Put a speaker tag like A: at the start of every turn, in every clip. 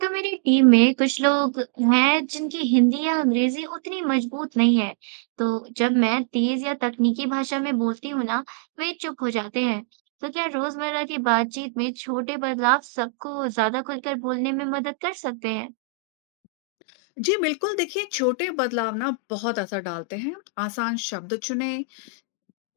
A: तो मेरी टीम में कुछ लोग हैं जिनकी हिंदी या अंग्रेजी उतनी मजबूत नहीं है। तो जब मैं तेज या तकनीकी भाषा में बोलती हूँ ना, वे चुप हो जाते हैं। तो क्या रोजमर्रा की बातचीत में छोटे बदलाव सबको ज्यादा खुलकर बोलने में मदद कर सकते हैं?
B: जी बिल्कुल, देखिए छोटे बदलाव ना बहुत असर डालते हैं। आसान शब्द चुनें,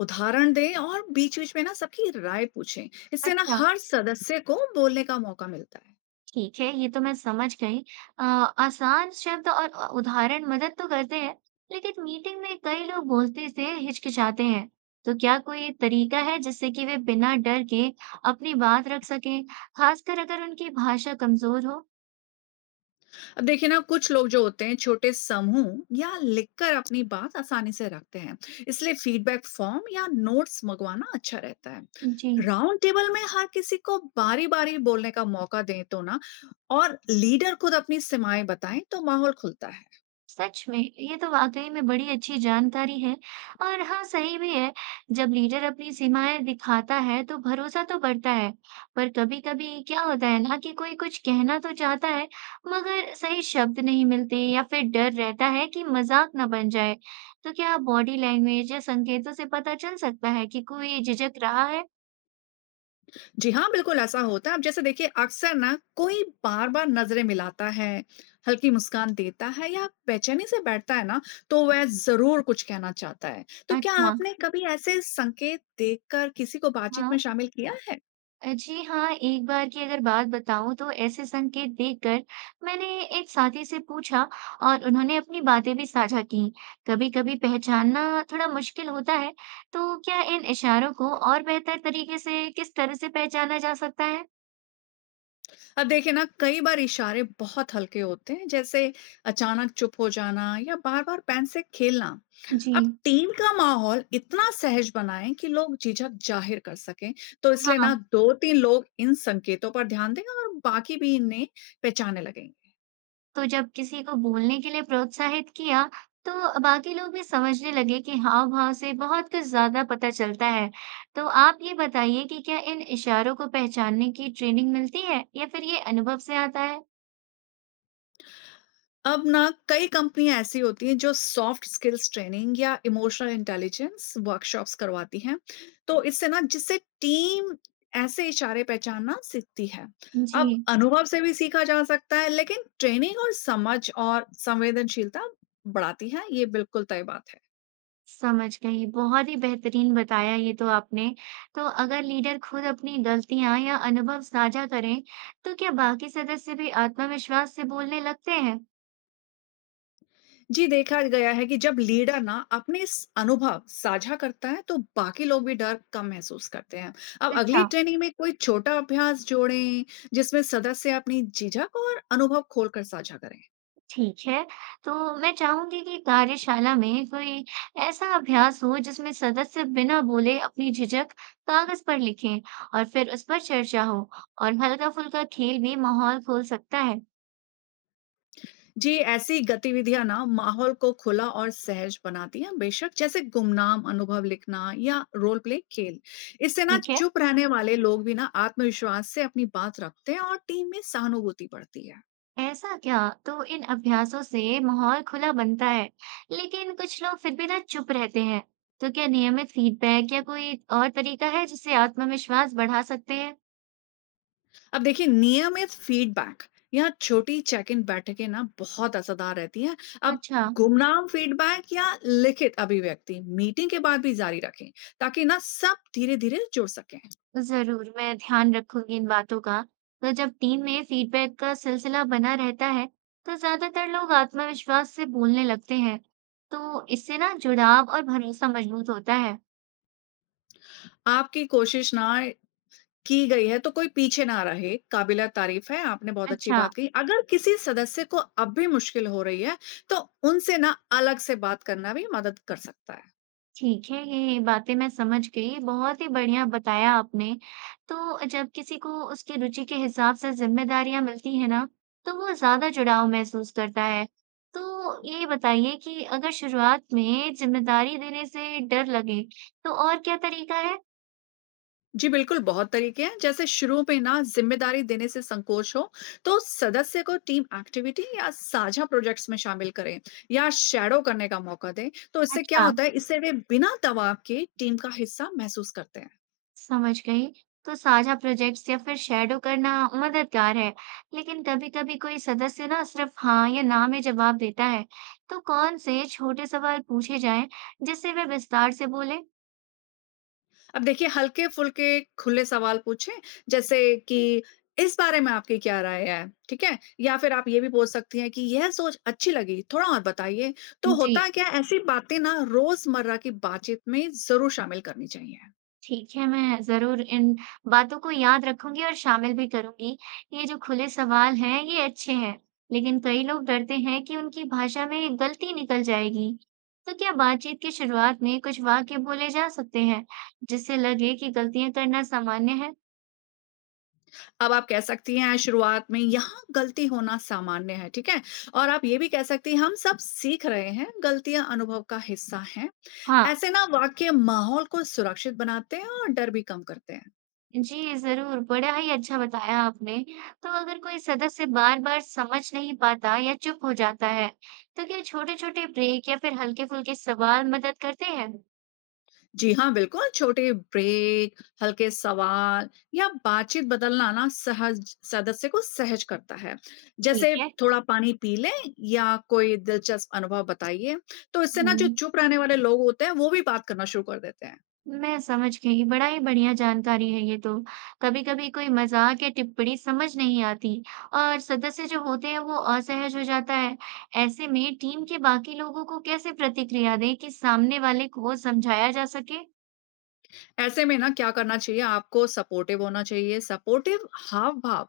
B: उदाहरण दें और बीच-बीच में ना सबकी राय पूछें। इससे ना
A: अच्छा,
B: हर सदस्य को बोलने का मौका मिलता है।
A: ठीक है, ये तो मैं समझ गई। अ, आसान शब्द और उदाहरण मदद तो करते हैं, लेकिन मीटिंग में कई लोग बोलते से हिचकिचाते हैं। तो क्या कोई तरीका है जिससे कि वे बिना डर के अपनी बात रख सकें, खासकर अगर उनकी भाषा कमजोर हो?
B: अब देखिए ना कुछ लोग जो होते हैं छोटे समूह या लिखकर अपनी बात आसानी से रखते हैं, इसलिए फीडबैक फॉर्म या नोट्स मंगवाना अच्छा रहता है।
A: जी।
B: राउंड टेबल में हर किसी को बारी बारी बोलने का मौका दें तो ना, और लीडर खुद अपनी सीमाएं बताएं तो माहौल खुलता है।
A: सच में ये तो वाकई में बड़ी अच्छी जानकारी है, और हाँ सही भी है। जब लीडर अपनी सीमाएं दिखाता है तो भरोसा तो बढ़ता है। पर कभी कभी क्या होता है ना कि कोई कुछ कहना तो चाहता है, मगर सही शब्द नहीं मिलते या फिर डर रहता है कि मजाक ना बन जाए। तो क्या बॉडी लैंग्वेज या संकेतों से पता चल सकता है कि कोई झिझक रहा है?
B: जी हाँ, बिल्कुल ऐसा होता है। अब जैसे देखिए अक्सर ना कोई बार-बार नज़रें मिलाता है, हल्की मुस्कान देता है या बेचैनी से बैठता है ना, तो वह ज़रूर कुछ कहना चाहता है। तो क्या
A: अच्छा।
B: आपने कभी ऐसे संकेत देखकर किसी को बातचीत
A: हाँ।
B: में शामिल किया है?
A: जी हाँ, एक बार की अगर बात बताऊँ तो ऐसे संकेत देखकर मैंने एक साथी से पूछा और उन्होंने अपनी बातें भी साझा की। कभी-कभी पहचानना थोड़ा मुश्किल होता है, तो क्या इन इशारों को और बेहतर तरीके से किस तरह से पहचाना जा सकता है?
B: अब देखिए ना कई बार इशारे बहुत हल्के होते हैं, जैसे अचानक चुप हो जाना या बार बार पेन से खेलना।
A: जी।
B: अब टीम का माहौल इतना सहज बनाएं कि लोग झिझक जाहिर कर सकें, तो इसलिए ना
A: हाँ।
B: दो तीन लोग इन संकेतों पर ध्यान दें और बाकी भी इन्हें पहचानने लगे।
A: तो जब किसी को बोलने के लिए प्रोत्साहित किया, तो बाकी लोग भी समझने लगे कि हाव-भाव से बहुत कुछ ज़्यादा पता चलता है। तो आप ये बताइए कि क्या इन इशारों को पहचानने की ट्रेनिंग मिलती है या फिर ये अनुभव से आता है?
B: अब ना कई कंपनियां ऐसी होती हैं जो सॉफ्ट स्किल्स ट्रेनिंग या इमोशनल इंटेलिजेंस वर्कशॉप्स करवाती हैं, तो इससे ना जिससे टीम ऐसे इशारे पहचानना सीखती है। अब
A: जी।
B: अनुभव से भी सीखा जा सकता है, लेकिन ट्रेनिंग और समझ और संवेदनशीलता बढ़ाती है, ये बिल्कुल तय बात है।
A: समझ गई। बहुत ही बेहतरीन बताया ये तो आपने। तो अगर लीडर खुद अपनी गलतियाँ या अनुभव साझा करें, तो क्या बाकी सदस्य भी आत्मविश्वास से बोलने लगते हैं?
B: जी, देखा गया है कि जब लीडर ना अनुभव साझा करता है तो बाकी लोग भी डर कम महसूस करते हैं। अब अगली
A: अच्छा।
B: ट्रेनिंग में कोई छोटा अभ्यास जोड़ें जिसमें सदस्य अपनी झिझक और अनुभव खोलकर साझा करें।
A: ठीक है, तो मैं चाहूंगी कि कार्यशाला में कोई ऐसा अभ्यास हो जिसमें सदस्य बिना बोले अपनी झिझक कागज पर लिखें और फिर उस पर चर्चा हो, और हल्का-फुल्का खेल भी माहौल खोल सकता है।
B: जी ऐसी गतिविधियां ना माहौल को खुला और सहज बनाती हैं बेशक, जैसे गुमनाम अनुभव लिखना या रोल प्ले खेल। इससे ना
A: ठीक है,
B: चुप रहने वाले लोग भी ना आत्मविश्वास से अपनी बात रखते हैं और टीम में सहानुभूति बढ़ती है।
A: ऐसा क्या? तो इन अभ्यासों से माहौल खुला बनता है, लेकिन कुछ लोग फिर भी ना चुप रहते हैं। तो क्या नियमित फीडबैक या कोई और तरीका है जिससे आत्मविश्वास बढ़ा सकते हैं?
B: अब देखिए नियमित फीडबैक या छोटी चेक इन बैठकें ना बहुत असरदार रहती हैं। अब
A: अच्छा।
B: गुमनाम फीडबैक या लिखित अभिव्यक्ति मीटिंग के बाद भी जारी रखें, ताकि ना सब धीरे धीरे जुड़ सकें।
A: जरूर मैं ध्यान रखूंगी इन बातों का। तो जब टीम में फीडबैक का सिलसिला बना रहता है, तो ज्यादातर लोग आत्मविश्वास से बोलने लगते हैं। तो इससे ना जुड़ाव और भरोसा मजबूत होता है।
B: आपकी कोशिश ना की गई है तो कोई पीछे ना रहे, काबिला तारीफ है। आपने बहुत अच्छी
A: अच्छा।
B: बात कही। अगर किसी सदस्य को अब भी मुश्किल हो रही है, तो उनसे ना अलग से बात करना भी मदद कर सकता है।
A: ठीक है, ये बातें मैं समझ गई। बहुत ही बढ़िया बताया आपने। तो जब किसी को उसकी रुचि के हिसाब से ज़िम्मेदारियाँ मिलती हैं ना, तो वो ज़्यादा जुड़ाव महसूस करता है। तो ये बताइए कि अगर शुरुआत में ज़िम्मेदारी देने से डर लगे, तो और क्या तरीका है?
B: जी बिल्कुल, बहुत तरीके हैं। जैसे शुरू में ना जिम्मेदारी देने से संकोच हो, तो सदस्य को टीम एक्टिविटी या साझा प्रोजेक्ट्स में शामिल करें या शैडो करने का मौका दें। तो इससे क्या
A: अच्छा।
B: होता है, इससे वे बिना दबाव के टीम का हिस्सा महसूस करते हैं।
A: समझ गई। तो साझा प्रोजेक्ट्स या फिर शैडो करना मददगार है, लेकिन कभी-कभी कोई सदस्य ना सिर्फ हाँ या ना में जवाब देता है। तो कौन से छोटे सवाल पूछे जाएं जिससे वे विस्तार से बोले?
B: अब देखिए हल्के-फुल्के खुले सवाल पूछें, जैसे कि इस बारे में आपकी क्या राय है? ठीक है? या फिर आप ये भी पूछ सकती हैं कि यह सोच अच्छी लगी, थोड़ा और बताइए। तो
A: जी।
B: होता क्या है, ऐसी बातें ना रोज़मर्रा की बातचीत में ज़रूर शामिल करनी चाहिए।
A: ठीक है, मैं ज़रूर इन बातों को याद रखूँगी और शामिल भी करूँगी। ये जो खुले सवाल हैं, ये अच्छे हैं, लेकिन कई लोग डरते हैं कि उनकी भाषा में गलती निकल जाएगी। तो क्या बातचीत की शुरुआत में कुछ वाक्य बोले जा सकते हैं, जिससे लगे कि गलतियाँ करना सामान्य है?
B: अब आप कह सकती हैं शुरुआत में यहाँ गलती होना सामान्य है, ठीक है? और आप ये भी कह सकती हैं हम सब सीख रहे हैं, गलतियाँ अनुभव का हिस्सा हैं।
A: हाँ।
B: ऐसे ना वाक्य माहौल को सुरक्षित बनाते हैं और डर भी कम करते हैं।
A: जी ज़रूर, बड़ा ही अच्छा बताया आपने। तो अगर कोई सदस्य बार-बार समझ नहीं पाता या चुप हो जाता है, तो क्या छोटे-छोटे ब्रेक या फिर हल्के-फुल्के सवाल मदद करते हैं?
B: जी हाँ, बिल्कुल, छोटे ब्रेक, हल्के सवाल या बातचीत बदलना ना सहज सदस्य को सहज करता है। जैसे
A: ठीक है।
B: थोड़ा पानी पी लें या कोई दिलचस्प अनुभव बताइए, तो इससे ना जो
A: हुँ,
B: चुप रहने वाले लोग होते हैं, वो भी बात करना शुरू कर देते हैं।
A: मैं समझ गई, बड़ा ही बढ़िया जानकारी है ये तो। कभी-कभी कोई मज़ाक या टिप्पणी समझ नहीं आती और सदस्य जो होते हैं, वो असहज हो जाता है। ऐसे में टीम के बाकी लोगों को कैसे प्रतिक्रिया दें कि सामने वाले को समझाया जा सके?
B: ऐसे में ना क्या करना चाहिए, आपको सपोर्टिव होना चाहिए। सपोर्टिव हाव भाव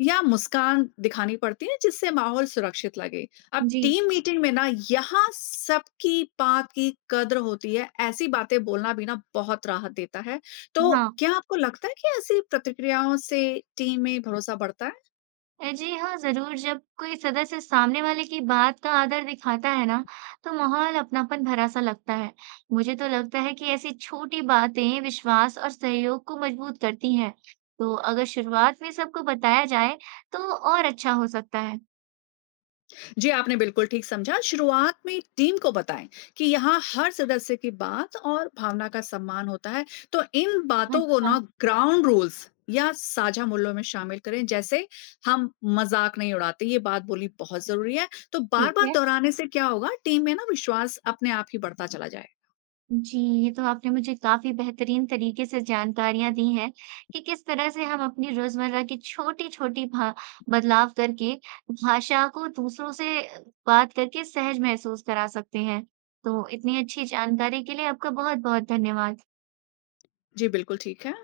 B: या मुस्कान दिखानी पड़ती है जिससे माहौल सुरक्षित लगे। अब
A: जी।
B: टीम मीटिंग में ना यहाँ सबकी बात की कद्र होती है, ऐसी बातें बोलना भी ना बहुत राहत देता है। तो
A: हाँ।
B: क्या आपको लगता है कि ऐसी प्रतिक्रियाओं से टीम में भरोसा बढ़ता है?
A: जी हाँ, ज़रूर। जब कोई सदस्य सामने वाले की बात का आदर दिखाता है ना, तो माहौल अपनापन भरा सा लगता है। मुझे तो लगता है कि ऐसी छोटी बातें विश्वास और सहयोग को मजबूत करती हैं। तो अगर शुरुआत में सबको बताया जाए, तो और अच्छा हो सकता है।
B: जी आपने बिल्कुल ठीक समझा। शुरुआत में टीम को बताएं कि यहाँ हर सदस्य की बात और भावना का सम्मान होता है, तो इन बातों को
A: अच्छा,
B: ना ग्राउंड रूल्स या साझा मूल्यों में शामिल करें। जैसे हम मजाक नहीं उड़ाते, ये बात बोली बहुत जरूरी है। तो बार
A: ठीक
B: बार
A: है
B: दोहराने से क्या होगा, टीम में ना विश्वास अपने आप ही बढ़ता चला जाए।
A: जी, ये तो आपने मुझे काफ़ी बेहतरीन तरीके से जानकारियाँ दी हैं कि किस तरह से हम अपनी रोज़मर्रा की छोटी-छोटी भा बदलाव करके भाषा को दूसरों से बात करके सहज महसूस करा सकते हैं। तो इतनी अच्छी जानकारी के लिए आपका बहुत-बहुत धन्यवाद।
B: जी बिल्कुल ठीक है।